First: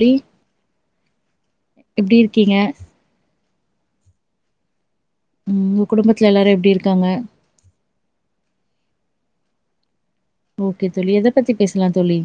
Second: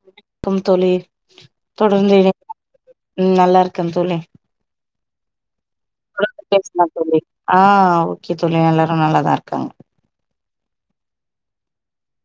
தோழி க்கம் தோழி எப்டி தொடர்ந்து இணைப் இருக்கீங்க? ம் நல்லா இருக்க தோழி ம் உங்க குடும்பத்துல தொடர்ந்து எல்லாரும் எப்டி பேசலா இருக்காங்க? தோழி ஆ ஓக்கே தோழி எல்லாரு நல்லாதா இருக்காங்க ஓகே தோழி எத பத்தி பேசலா தோழி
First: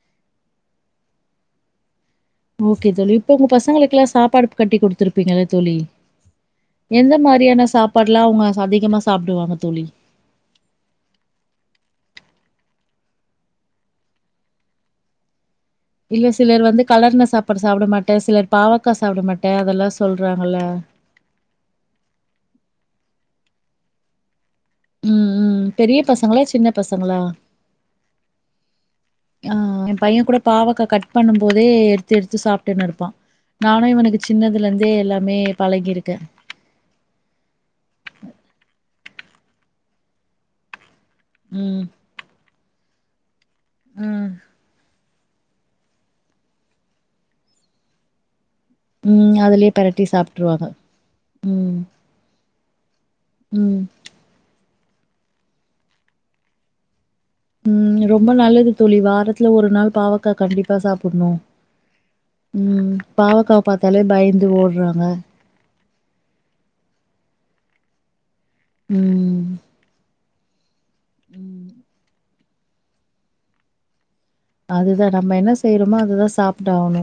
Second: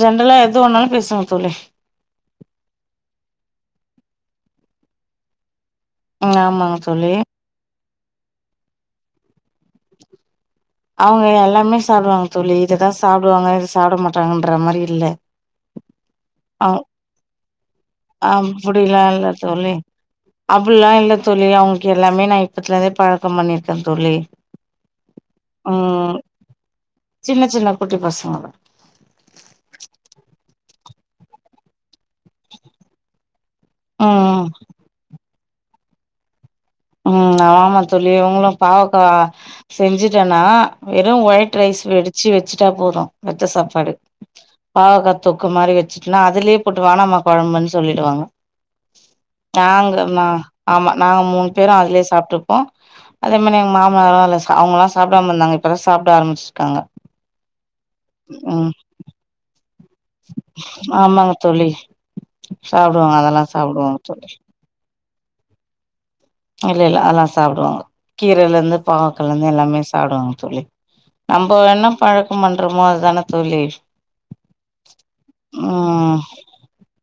ஜென்ரலா எது வேணாலு பேசலா தோழி ஓகே தோழி இப்ப உங்க பசங்களுக்கில்லா சாப்பாடு கட்டி குடுத்துருப்பீங்கல்ல தோழி ம் ஆமாங்க தோழி எந்த மாரியான சாப்பாடுல்லா அவங்க அதிகமா சாப்டுவாங்க தோழி அவங்க எல்லாமே சாப்டுவாங்க தோழி இததா சாப்டுவாங்க இத சாப்ட மாட்டாங்கன்ற மாதிரி இல்ல இல்ல சிலர் அவ் வந்து கலர்ன சாப்பாடு சாப்ட மாட் ட சிலர் பாவக்கா அப்டிலா சாப்ட இல்ல மாட்ட தோழி அதெல்லா சொல்றாங்கல்ல அப்டிலா இல்ல தோழி அவுங்களுக்கு எல்லாமே நா இப்பத்துல இருந்தே பழக்கம் பண்ணியிருக்கே தோழி ம் ம் பெரிய பசங்களா சின்ன பசங்களா சின்ன சின்ன குட்டி பசங்க ஆ எ பைய கூட பாவக்கா கட் பண்ணம் போதே எடுத் எடுத்து எடுத்து சாப்ட்டுன்னு இருப்பா நானு இவனுக்கு ம் சின்னதுல இருந்தே எல்லாமே பழகியிருக்க ம் ஆமா தோழி இவுங்களு பாவக்க செஞ்சுட்டன்னா வெறும் ஒயிட் ரைஸ் ம் வெடிச்சு வெச்சுட்டா போது மொத்த சாப்பாடு ம் பாவக்கா தொக்கு மாரி வெச்சுட்டன்னா அதுலயே போட்டு வேணாம்மா கொழம்புன்னு சொல்லிடுவாங்க ம் அதுலயே நாங்க பெரட்டி நா சாப்ட்டுருவாங்க. ஆமா நாங்க மூண் ம் பேரு சாப்டுருப்போ அதே மாரி எங்க ம் மாமனாரு அவங்களல்லா சாப்டாம இருந்தாங்க இப்பதா சாப்ட ஆரம்பிச்சிருக்காங்க ம் ரொம்ப நல்லது ம் தோழி வாரத்துல ஒரு நாள் பாவக்கா கண்டிப்பா சாப்பிட்ணு ஆமாங்க தோழி ம் சாப்டுவாங்க அதெல்லா பாவக்கா சாப்டுவாங்க பாத்தாலே தோழி பயந்து ஓட்றாங்க இல்ல இல்ல அதெல்லா சாப்டுவாங்க கீரையிலருந்து ம் பாவக்காலருந் எல்லாமே சாப்டுவாங்க தோழி நம்ம ம் என்ன பழக்கம் பண்றமோ அதுதான தோழி அதுதா நம்ம என்ன செய்யறமோ அதுதா சாப்ட்டாவணு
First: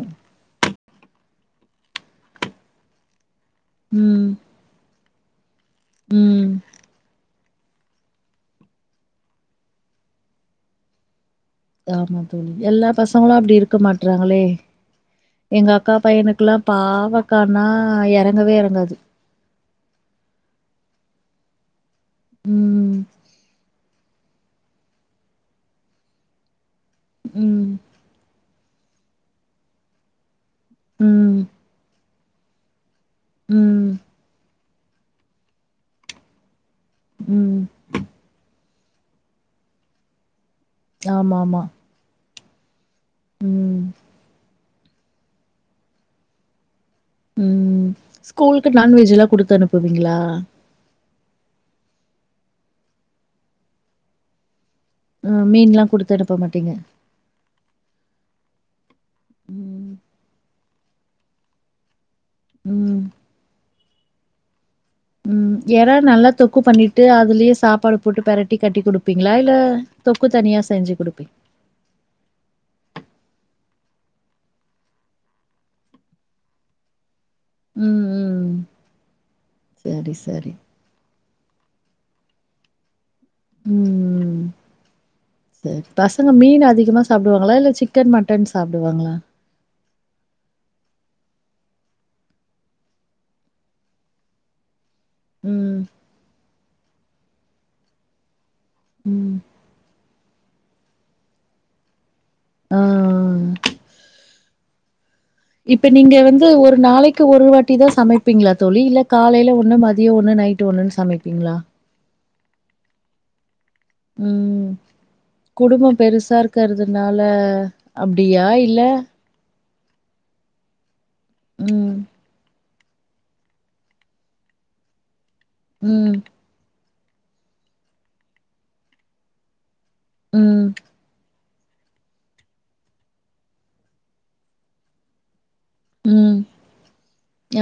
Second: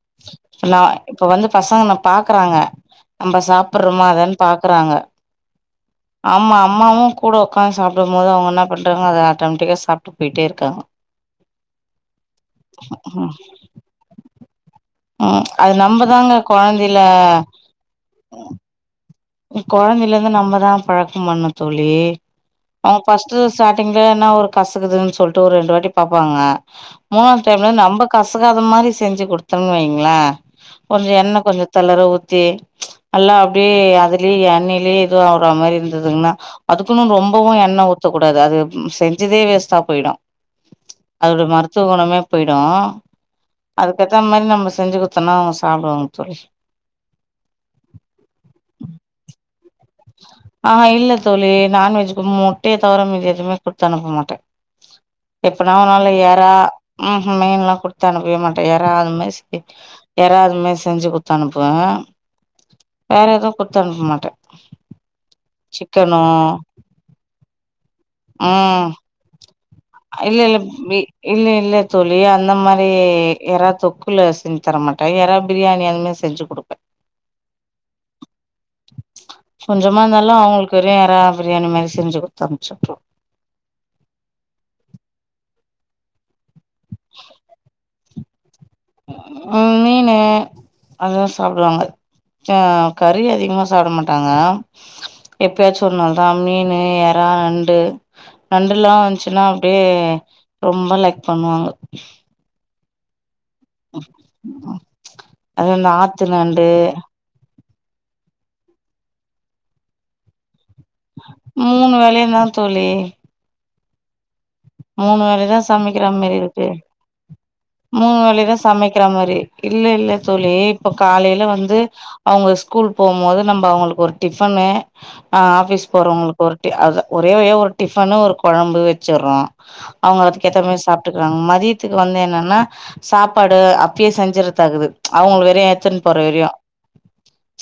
ஃபுல்லா இப்ப வந்து பசங்க ஒன்ன பாக்கறாங்க நம்ப சாப்பட்றமா ம் அதன்னு பாக்கறாங்க ம் நம்ம அம்மாவு கூட உக்காந்து சாப்படும் போது அவங்க என்ன பண்றாங்க அத ஆட்டோமேட்டிக்கா சாப்ட்டு போய்ட்டே இருக்காங்க ஆமா தோழி எல்லா பசங்களு ம் அப்டி இருக்க மாட்றாங்களே ம் எங்க அது அக்கா நம்மதாங்க பையனுக்குல்லா கொழந்தைல பாவக்கானா எறங்கவே எறங்காது கொழந்தையில இருந்து நம்மதா பழக்கம் பண்ணு தோழி ம் அவுங் ஃபஸ்ட்டு சாப் திங்கலனா ஒரு கசக்குதுன்னு சொல்ட்டு ஒரு ரெண்டு வாட்டி பாப்பாங்க மூணாவது ம் டைம்லந்து நம்ப கசக்காத மாரி செஞ்சு கொடுத்தம்னு வைங்கள கொஞ்ச எண்ண ம் கொஞ்சோ தளற ஊத்தி நல்லா அப்டியே ம் அதுலே எண்ணையிலே இதுவாவற மாரி இருந்ததுன்னா அதுக்குன்னு ரொம்பவு ம் எண்ண ஊத்தக்கூடாது அது செஞ்சதே வேஸ்ட்டா போய்டு அதோட ஆமாமா மருத்துவ குணமே போய்டு ம் அதுக்கேத்த மாரி நம்ம செஞ்சு சொன்னா அவுங்க சாப்டுவாங்க தோழி ம் ஸ்கூலுக்கு நான்வெஜ்ல்லா குடுத்து அனுப்புவீங்களா அஹ இல்ல தோழி நான்வெஜ்க்கு முட்டைய தவிர மீதி எதுவுமே குடுத்தனுப்ப மாட்ட அ எப்பனா மீன்லா ஒரு நாள்ல குடுத்து அனுப்ப எறா மாட்டீங்க ம்ஹும் மீன்ல்லா குடுத்து அனுப்பவே மாட்ட எறா அதுமாரி செஞ் ம் எறா அதுமாரி செஞ்சு குடுத் தனுப்புவ ம் வேற எதுவு குத்தனுப்பமாட்ட ம் எறா நல்லா தொக்கு பண்ணிட்டு அதுலயே சாப்பாடு போட்டு பெரட்டி கட்டி ம் குடுப்பீங்களா இல்ல தொக்கு இல்ல இல்ல தனியா செஞ்சு இ குடுப்பிங் இல்ல இல்ல தோழி அந்த மாரி எறா தொக்குல செஞ்சு தரமாட்ட எறா பிரியாணி அந்த மாரி செஞ்சு குடுப்ப ம் ம் கொஞ்சமா சரி இந்தாலு சரி அவுங்களுக்கு வெறு எறா பிரியாணி மாரி செஞ்சு குடுத்து அனுப்ச்சு உட்ருவ ம் சரி பசங்க மீன் அதிகமா சாப்புடுவாங்களா இல்ல சிக் சிக்கன் மட்டன் சாப்டுவாங்களா ம் மீனு அதுதா சாப்டுவாங்க ஆ கறி அதிகமா சாப்ட மாட்டாங்க ம் எப்பயாச்சு ஒருநாள் தா மீனு எறா நண் டு நண்டுல்லா ம் வந்துச்சுன்னா அப்டியே ரொம்ப லைக் பண்ணுவாங்கு ஆ அது இப்ப இந்த நீங்க ஆத்து வந்து நண்டு ஒரு நாளைக் க்கு ஒரு வாட்டி தா சமைப்பீங்ளா தோழி இல்ல காலைல ஒன்னு மதியம் ஒன்னு நைட்டு ஒன்னுன்னு சமைப்பீங்களா மூணு வேலையுந்தா தோழி ம் மூணு வேலையுதா குடும்பம் சமைக்கிற மாரி பெருசா இருக்கு இருக்கறதுனால மூணு அப்டியா வேலையுதா இல்ல சமைக்கிற மாரி இல்ல இல்ல தோழி இப்ப காலைல வந்து ம் அவுங்க ஸ்கூல் போம்மோது நம்ப அவுங்களுக்கு ஒரு டிஃபனு ஆ ஆஃபிஸ் ம் போறவங்களுக் ஒரு டி அதா ஒரே வழியா ஒரு டிஃபனு ஒரு கொழம்பு வெச்சிட்றோ அவுங்க அதுக்கு ஏத்த ம் மாரி சாப்டுக்குறாங்க மதிய துக்கு வந்து என்னன்னா சாப்பாடு அப்பயே செஞ்சர்தாக்குது அவுங்களுக்கு வேறியோ எடுத்துனு போற ம் வரையு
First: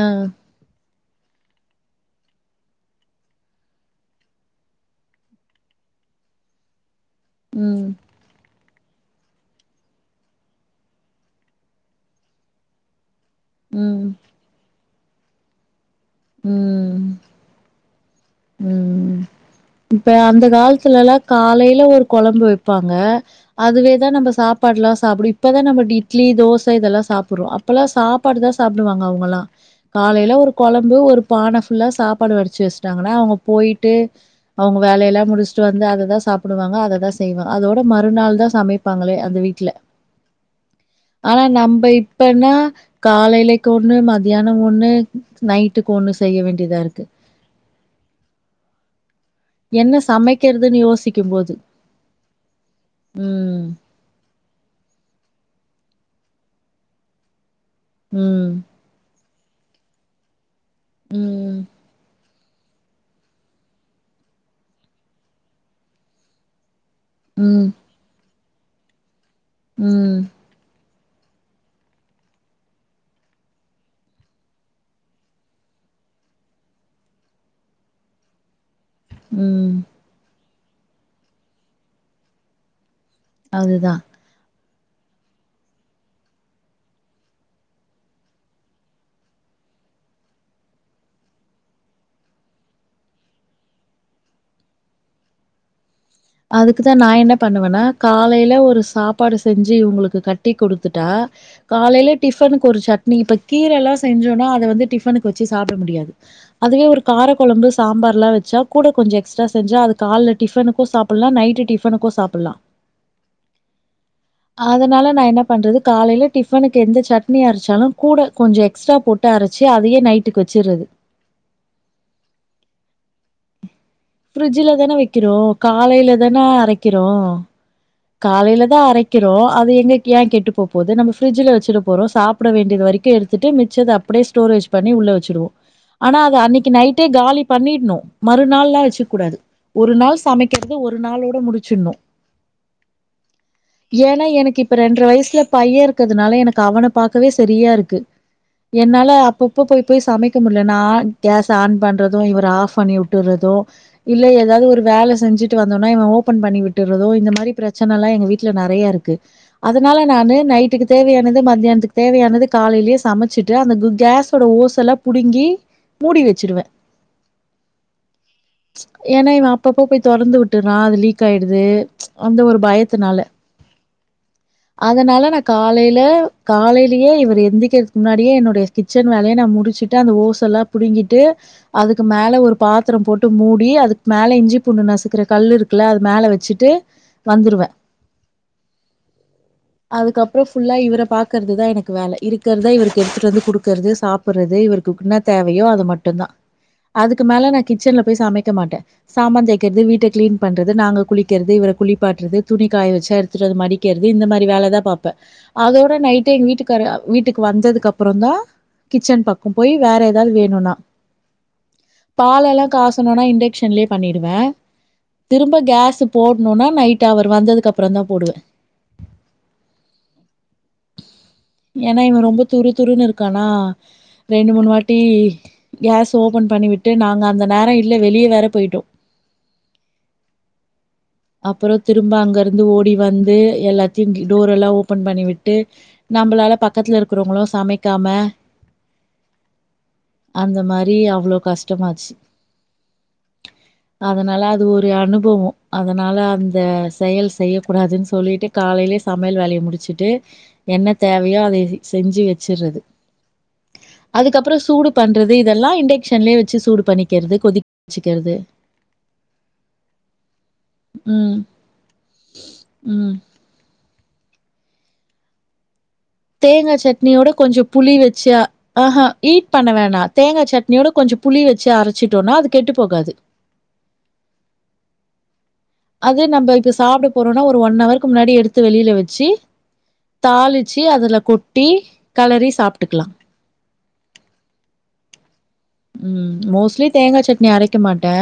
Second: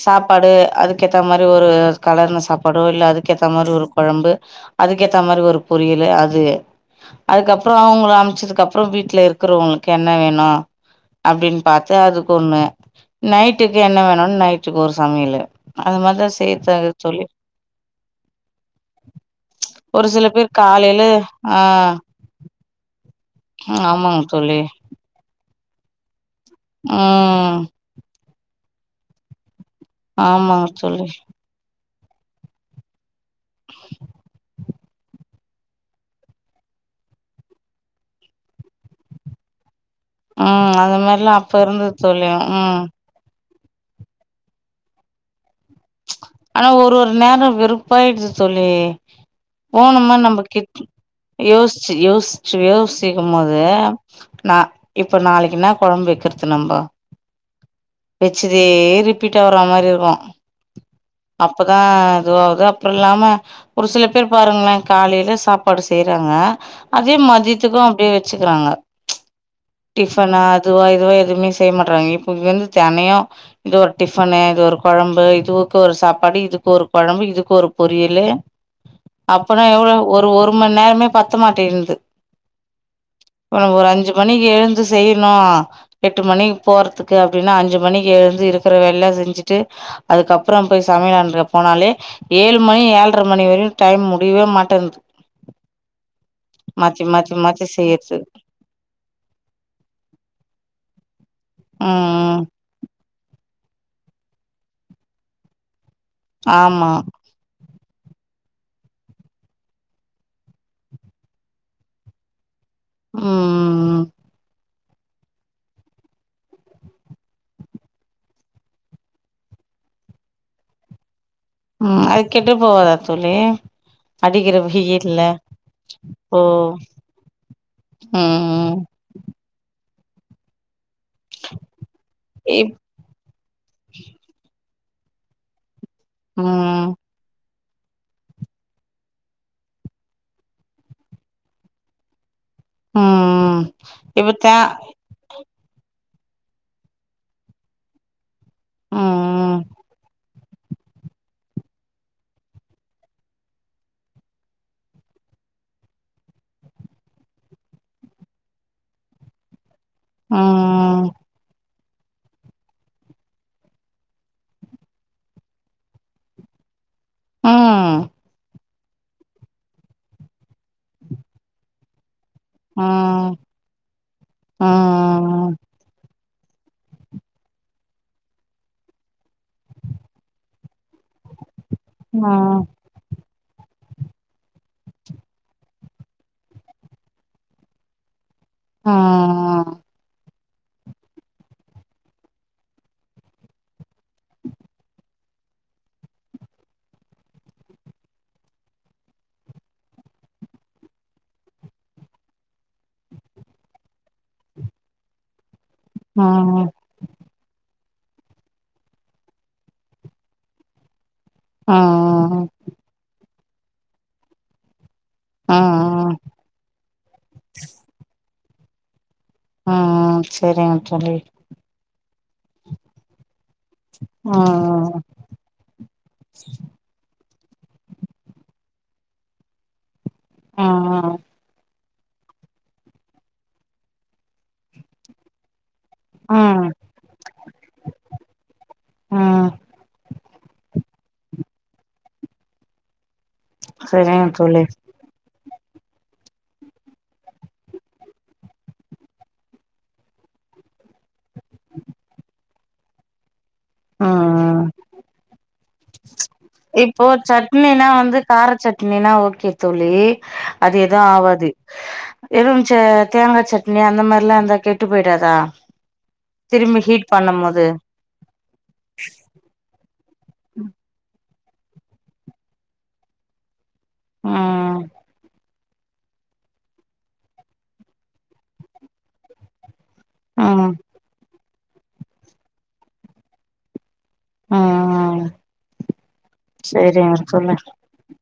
ஆ சாப்பாடு அதுக் அதுக் கேத்தா மாரி ஒரு கலர்ன சாப்பாடோ இல்ல அதுக்கேத்த மாரி ஒரு கொழம்பு அதுக்கேத்த மாரி ஒரு பொரியலு அது அதுக்கப்புறோ ம் அவுங்கள அமுச்சதுக்கு அப்புறோ வீட்ல இரு இருக்குறவங்களுக்கு என்ன வேணு அப்டின்னு பாத்து அதுக்கு ஒன்னு நைட்டுக்கு என்ன ம் வேணுன்னு நைட்டுக்கு ஒரு சமையலு அந்த மாரிதா செய்யர்தா ம் இருக்கு தோழி ம் ஒரு இப்ப சில அந்த பேர் காலத்துல காலையில எல்லா ஆ காலைல ஒரு கொழம்பு வெப்பாங்க அதுவேதா ஆமாங்க நம்ம தோழி சாப்பாடுல்லா சாப்புடு இப்பதா நம்ம இட்லி தோச இதெல்லா சாப்புட்றோ ம் அப்பெல்லா சாப் சாப்பாடுதா சாப்புடுவாங்க அவுங்கல்லா காலைல ஒரு ஆமாங்க கொழம்பு தோழி ஒரு பான ஃபுல்லா சாப்பாடு வடிச்சு வெச்சுட்டாங்கன்னா அவுங்க போயிட்டு அவுங்க வேலையெல்லா முடிச்சுட்டு வந்து அத தா சாப்புடுவாங்க அததா செய்வே அதோட மறுநாள் தா சமைப்பாங்களே அந்த வீட்ல ம் அந்த மாரிலா ஆனா அப்ப நம்ப இருந்தது தோழி இப்பன்னா ம் காலையிலக்கு ஒன்னு மத்தியானோ ஒன்னு நைட்டுக்கு ஒன்னு செய்ய ஆனா வேண்டியதா ஒரு இருக்கு ஒரு நேரோ வெறும் போயிட்சி தோழி என்ன போனமா நம்ம சமைக்கிறதுன்னு கிட் யோசிக்கும்போது. யோசிச்சு யோசிச்சு யோசிக்கும்போது ம். நா இப்ப நாளைக்கு என்னா கொழம்பு வெக்கிற்து நம்போ ம். வெச்சுதே ரிப்பீட் ஆவுற மாரி இருக்கு ம். அப்பதா இதோ கப்புறலாமா ஒரு சில பேர் பாருங்ளே காலைல சாப்பாடு செய்றாங்க அதே ம். மதியத்துக்கு அப்டியே வெச்சுக்கிறாங்க ம். டிஃபனா அதுவா இதுவா எதுவுமே செய்ய மாட்டுறாங்க இப்ப வந்து தெனையு இது ஒரு டிஃபன்னு இது ஒரு கொழம்பு இதுக்கு ஒரு சாப் படிக்கிறதுக்கு ஒரு குழம்பு இதுக்கு ஒரு பொரியலு அப்பனா ம். எவ்ளோ ஒரு ஒரு மணி நேரமே பத்த மாட்டேன்து இப்ப நமக்கு ஒரு அதுதான். அஞ்சு பணிக்கு எழுந்து செய்யணு எட்டு மணிக்கு போறதுக்கு அப்டின்னா அஞ்சு மணிக்கு எழுந்து இருக்கற வேல எல்லா செஞ்சுட்டு அதுக்கப்புறம் போய் சமையலாண்ட போனாலே ஏழு மணி ஏல்ர மணி வரையு டைம் முடியவே மாட்டேன்து அதுக்குதா மாத்தி நா என்ன மாத்தி மாத்தி பண்ணுவேன்னா செய்யறது காலையில ஒரு சாப்பாடு செஞ்சு இவங்களுக்கு கட்டி குடுத்துட்டா காலையில ம் டிஃபனுக் க்கு ஒரு சட்னி இப்ப கீரல்லா செஞ்சோனா அத வந்து டிஃபனுக்கு வெச்சு சாப்பட முடியாது அதுவே ஆமா ஒரு காரக் கொழம்பு சாம்பார்லா வெச்சா கூட கொஞ்சோ எக்ஸ்ட்ரா செஞ்சா அது கால்ல டிஃபனுக்கு சாப் சப்படலா நைட்டு டிஃபனுக்கு சாப்பிடலா ம் அதனால நா என்ன பண்ணுறது காலையில் டிஃபனுக்கு எந்த சட்னியரச்சாலு கூட கொஞ்சு எக்ஸ்ட்ரா போட்டு டு அரைச்சு அதயே நைட்டுக்கு வச்சறது ம் அது கெட்டு போவாதா தோளி அடிக்கிற ஃப்ரிட்ஜில தானே வெயில்ல வைக்கிறோம். காலையில ஓ தானே அரைக்கிறோம். காலையில ம் தா அரைக்கறோ அது எங்க ஏ கெட்டு போ போது நம்ம ஃபிரிட்ஜில வச்சுர போறோ சாப்பிட இப் வேண்டியது வரைக்கு எடுத்துட்டு மிச்சத அப்படியே ஸ்டோரேஜ் பண்ணி உள்ள வச்சுடுவோ ஆனா அது அன்னைக்கு ம் நைட்டே காலி பண்ணிடணு மறுநாள்ல்லா வச்சிக்க கூடாது ஒரு நாள் சமைக்கிறது ஒரு நாளோட முடிச்சிடணு ம் ம் ஏன்னா எனக்கு இப்ப ரெண்ர வயசுல பையன் இருக்கிறதுனால எனக்கு அவன பாக்கவே சரியா இருக்கு என்னால ம் அப்பப்போ போய் போய் சமைக்க முடியல நா ஆ கேஸ் ஆன் பண்றது இவரு ஆஃப் பண்ணி விட்டுறதும் இல்ல ஏதாவது ஒரு வேலை செஞ்சுட்டு வந்தோம்னா இவ ஓபன் பண்ணி விட்டுறதோ இந்த மாரி பிரச் ச்சனல்லா எங்க வீட்டுல நறைய இருக்கு அதனால நானு நைட்டுக்கு ம் தேவையானது மத்தியானத்துக்கு தேவையானது காலையிலயே சமைச்சிட்டு அந்த கேஸோட ஓசல்லா புடுங்கி மூடி வெச்சிடுவே ஆ ம்ச் ஏன்னா இவ அப்பப்பா போய் தொறந்து விட்டுரா அது லீக் ஆயிடுது ம்ச் அந்த ம் பயத்துனால ம் அதனால நா ம் காலையில காலையிலேயே இவர் எந்திக்கிறதுக்கு முன்னாடியே என்னுடைய கிச்சன் வேலைய நா முடிச்சுட்டு அந்த ஓசேல்லா புடுங்கிட்டு அதுக்கு ம் மேல ஒரு பாத் த்திரம் போட்டு மூடி அதுக்கு மேலே இஞ்சி பூண்டு நசுக்கிற கல்லு இருக்குல அது மேல வெச்சுட்டு வந்துருவே ம் அதுக்கப் அப்புறோ ஃபுல்லா இவர பாக்கறது தா எனக்கு வேல இருக்கரத இவருக்கு எடுத்துட்டு வந்து குடுக்குறது சாப்படுறது இவரு துக்குனா தேவையோ அது மட்டும்தா அதுக்கு மேல நா கிச்சன்ல போய் சமைக்க மாட்டே சாமான் தேக்கிறது வீட்ட கிளீன் பண்றது நாங்க குளிக்கிறது இவர குளிப் பாட்டுறது துணி காய வச்சா எடுத்துட்டு வந்து மடிக்கிறது இந்த மாரி வேலதா பாப்பே அதோட நைட்டு எங்க ம் வீட்டுக்காரு வீட்டுக்கு வந்ததுக்கு அப்புறோ தா கிச்சன் பக்கம் போய் வேற ஏதாவது வேணுனா ம் பாலெல்லா காசணுனா இண்டக்க்ஷன்லயே பண்ணிடுவே திரும்ப கேஸ்சு ம் போடணுனா நைட்டு அவரு வந்ததுக்கு அப்புறோந்தா போடுவே ஆ ஆ செரிங்க தோளி ஏன்னா இவ ரொம்ப துரு துருன்னு இருக்கானா ரெண்டு மூணு வாட்டி ம் கேஸ் ஓபன் பண்ணிவிட்டு நாங்க அந்த நேரோ இல்ல வெளிய வேற போயிட்டோ ஆ ஆ அப்புறோ திரும்ப அங்க இருந்து ஓடி வந்து எல்லாத்தையு டோரெல்லா ஓபன் பண்ணி விட்டு நம்மளால ம் பக்கத்துல இருக்கிறவங்களு சமைக்காம ம் அந்த மாரி அவ்வளோ கஷ்டமாச்சி சரிங்க அதனால அது தோழி ஒரு அனுபவோ அதனா அந்த செயல் செய்யக்கூடாதுன்னு சொல்லிட்டு காலைலேயே சமையல் வேலைய முடிச்சுட்டு என்ன தேவயோ அதய செஞ்சு வெச்சிறது அதுக்கப்புறோ ம் சூடு பண்றது இதெல்லா இண்டெக்க்ஷன்லயே வெச்சு சூடு பண்ணிக்கிறது கொதிச்சுக்கிறது இல்லேன்னா ஓக்கே தோழி அது எது ம். ஆவாது எது மிச்ச ம். தேங்காசட்னி அந்த மாரி எல்லா இருந்தா கெட்டு போயிடாதா தேங்கா திரும்பி ஹீட் சட்னியோட பண்ணும் கொஞ்சு போது புளி வச்சா ஆ ஆ ஈட் பண்ண வேணா தேங்கா சட்னியோட கொஞ்சு புளி வச்சு அரைச்சிட்டோன்னா அது கெட்டு போகாது ஆ அது நம்ம இப்ப சாப்ட போறோனா ஒரு ஒன் ஹவருக்கு முன்னாடி எடுத்து வெளில வச்சு ம் தாளிச்சு அதுல கொட்டி கெளறி சாப்டுக்கலா ம் ம் ம் மோஸ்ட்லி தேங்கா சட்னி தோழி அரைக்க மாட்ட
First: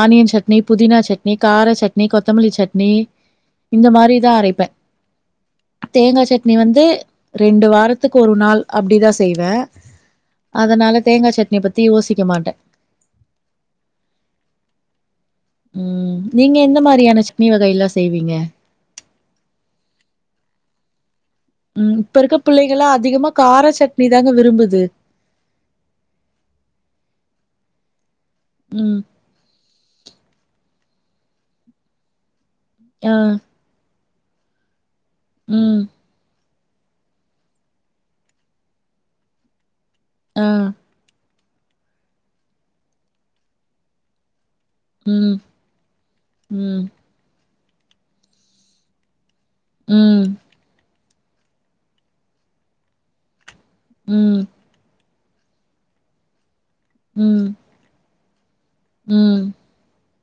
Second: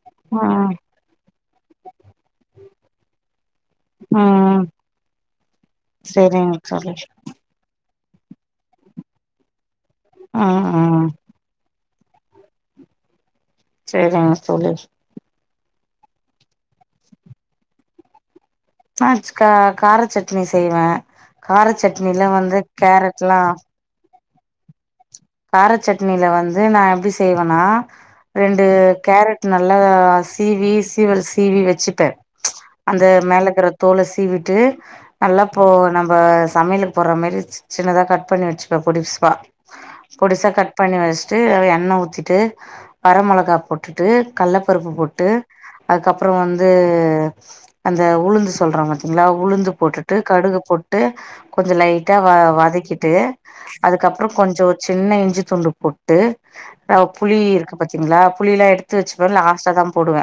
ஆனியன் சட்னி ம் புதினா சட்னி கார சட்னி கொத்தமல்லி சட்னி இந்த மாரிதா ம் அரைப்ப தேங்கா சட்னி சரிங்க வந்து தோழி ரெண்டு வாரத்துக்கு ஒரு நாள் அப்டி தா செய்வே ம் ம் அதனால தேங்கா சட் தி யோசிக்க மாட்ட செரிதா தோழி ம் நீங்க எந்த மாரியான சட்னி வகைலா செய்வீங்க ஆ ச் கா கார சட்னி செய்வ ம் இப்ப இருக்க பிள்ளைகளா அதிகமா கேரட்லா கார சட்னி தாங்க விரும்புது கார சட்னில வந்து நா எப்டி செய்வனா ரெண்டு ம், கேரட் நல்லா சீவி சீவல் சீவி வச்சுப்ப அந்த ஆ, மேலக்கர தோல சீவிட்டு நல்லா போ ம், நம் சமையலக்கு போட்ற மாரி சின்னதாக கட் பண்ணி வச்சுப்ப பொடிஸா ஆ, பொடிசா கட் பண்ணி வச்ட்டு எண்ணெ ஊத்திட்டு வர மொளகா போட்டுட்டு கள்ளப்பருப்பு போட்டு ம், அதுக்கப்பற வந்து ம், அந்த உளுந்து சொல்ற பாத்தீங்ளா உளுந்து போட்டுட்டு ம், கடுக போட்டு கொஞ்சோ லைட்டா வ வதக்கிட்டு அதுக்கப்பறோ ம், கொஞ்சோ சின்ன இஞ்சி துண்டு போட்டு அ புளி ம், இருக்கு பாத்தீங்களா புளிலா எடுத் து வச்சுப்பே ம், லாஸ்டா தா போடுவ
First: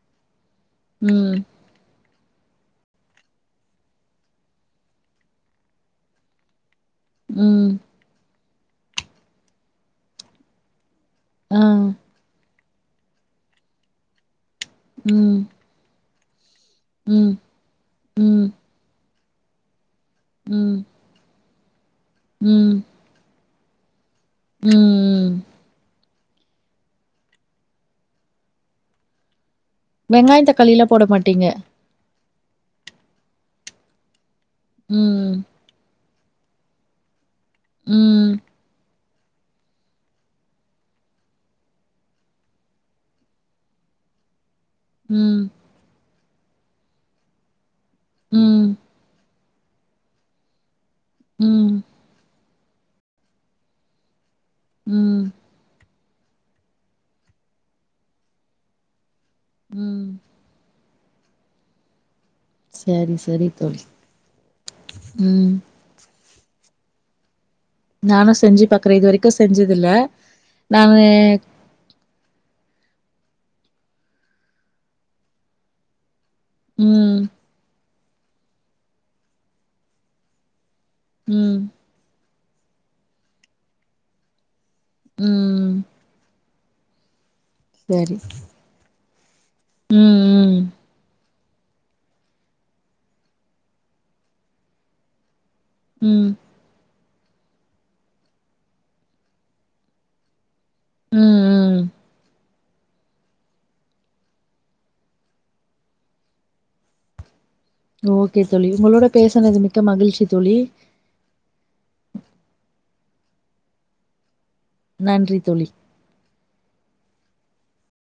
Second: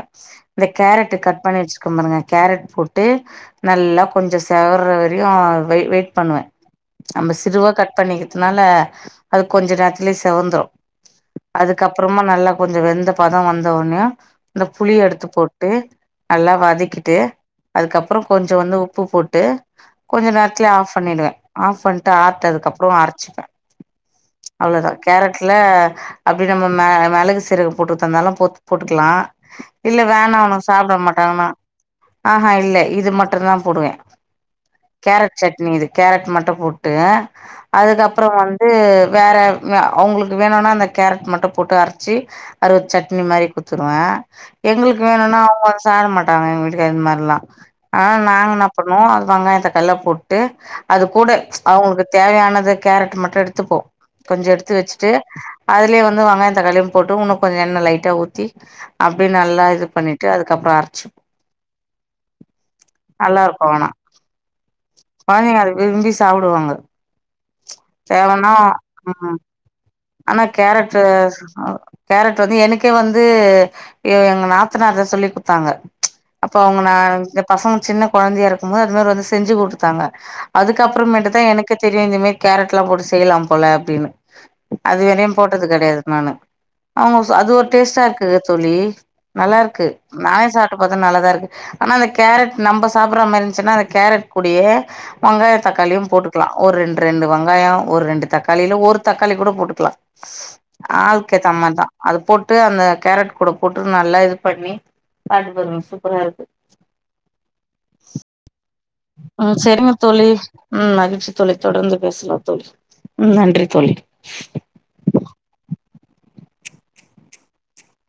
இந்த கேரட்டு ம், கட் பண்ணி வச்சுருக்கோ பாருங்க கேரட் போட்டு நல்லா கொஞ்சோ செவர்ற வரையு வெய் வெயிட் பண்ணுவ நம்ம சிறுவ ம், கட் பண்ணிக்கிறதுனால அது கொஞ்ச நேரத்திலயே செவந்துரு ஆ, அதுக்கப்பறமா நல்லா கொஞ்ச வெந்த பதம் வந்தோனே இந்த புளிய எடுத்து ம், போட் டு நல்லா வதக்கிட்டு ம், அதுக்கப்பறோ ம், கொஞ்சோ வந்து உப்பு போட்டு கொஞ்ச நேரத்துலயே ம், ஆஃப் பண்ணிடுவ ஆஃப் பண்ணிட்டு ஆர்டதுக்கு ம், அப்பறோ அரைச்சிப்ப அவ்ளோதா ம். கேரட்ல அப்டியே நம்ம மெ மெளகு சீரக போட்ரதுனாலு போ போட்டுக்லா இல்ல வேணா வெங்காயம், அவனுக தக்காளில்லா சாப்ட போட மாட்டீங்க? மாட்டாங்கனா ஆனா இல்ல இது மட்டுந்தா போடுவே ம், கேரட் சட்னி இது கேரட் மட்டு போட்டு அதுக்கப்பறோ ம், வந் து வேற அவங்களுக்கு வேணுனா அந்த கேரட் மட்டு போட்டு அரைச்சி அரு வ சட்னி மாரி குத்துருவ எங்களுக்கு வேணுனா ம், அவங்க சாப்ட மாட்டாங்க எங்க வீட்டுக்காரர் இந்த மாரிலா ஆ நாங்க என்ன ம், பண்ணுவோ வெங்காய தக்காளிலா போட்டு அது கூட ம், அவங்களுக்கு தேவையானது கேரட் மட்டு எடுத்துப்போ கொஞ்சோ எடுத்து வச்ட்டு ம், அதுலயே வந்து வங்காய தக்காளியு போட்டு உன்னு கொஞ்சோ எண்ணெ லைட்டா ஊத்தி அப்படி நல்லா இது ம். பண்ணிட்டு அதுக்கப்பற அரைச்சிப்போ சரி, சரி நல்லாருக்கும் தோழி. ஆனா ம். கொழந்தைங்க விரும்பி சாப்டுவாங்க நானு தேவைன்னா செஞ்சு பாக்குறேன். இது வரைக்கு ம் செஞ்சதில்ல. ஆனா நானு கேரட்டு் கேரட் வந்து எனக்கே வந்து எங்க நாத்தனார்தா சொல்லி குத்தாங்க அப்ப அவுங்க நா ம் இந்த பசங்க சின்ன குழந்தையா இருக்கும் போது அது மாரி வந்து செஞ்சு குடுத்தாங்க அதுக்கப்புறமேட்டு தா ம் எனக்கு தெரியு இந்தமேரி கேரட்ல்லாம் போட்டு செய்யலாம் போல அப்டின்னு அது வெரையு போட்டது ம் கெடையாது நானு அவுங்க ச அது ஒரு டேஸ்டா சரி இருக்குது தோழி நல்லா இருக்கு ம் நானே ம் சாப் ட்டுபாத்த நல்லதா இருக்கு ஆனா அந்த கேரட் நம்ப சாப்பட்ற மாரிஇருந்துச்சுன்னா அந்த கேரட் கூடயே வங்காய தக்காளியு ம் போட்டுக்கலா ஒரு ரெண்டு ரெண்டு வங் காயோ ஒரு ரெண்டு தக்காளியில ஒரு தக்காளி கூட போட்டுக்கலா ம் ஆளுக்கேத்த மாரி ம் தா அது போட்டு அந்த கேரட் கூட போட்டு நல்லா இது பண்ணி சாப்ட்டு பாருங்க சூப்பரா இருக்கு ஓகே தோழி உங்களோட ம் பேசுனது மிக்க சரிங்க மகிழ்ச்சி தோழி ம் மகிழ்ச்சி தோழி தொடர்ந்து பேசலா தோழி ம் நன்றி தோழி நன்றி தோழி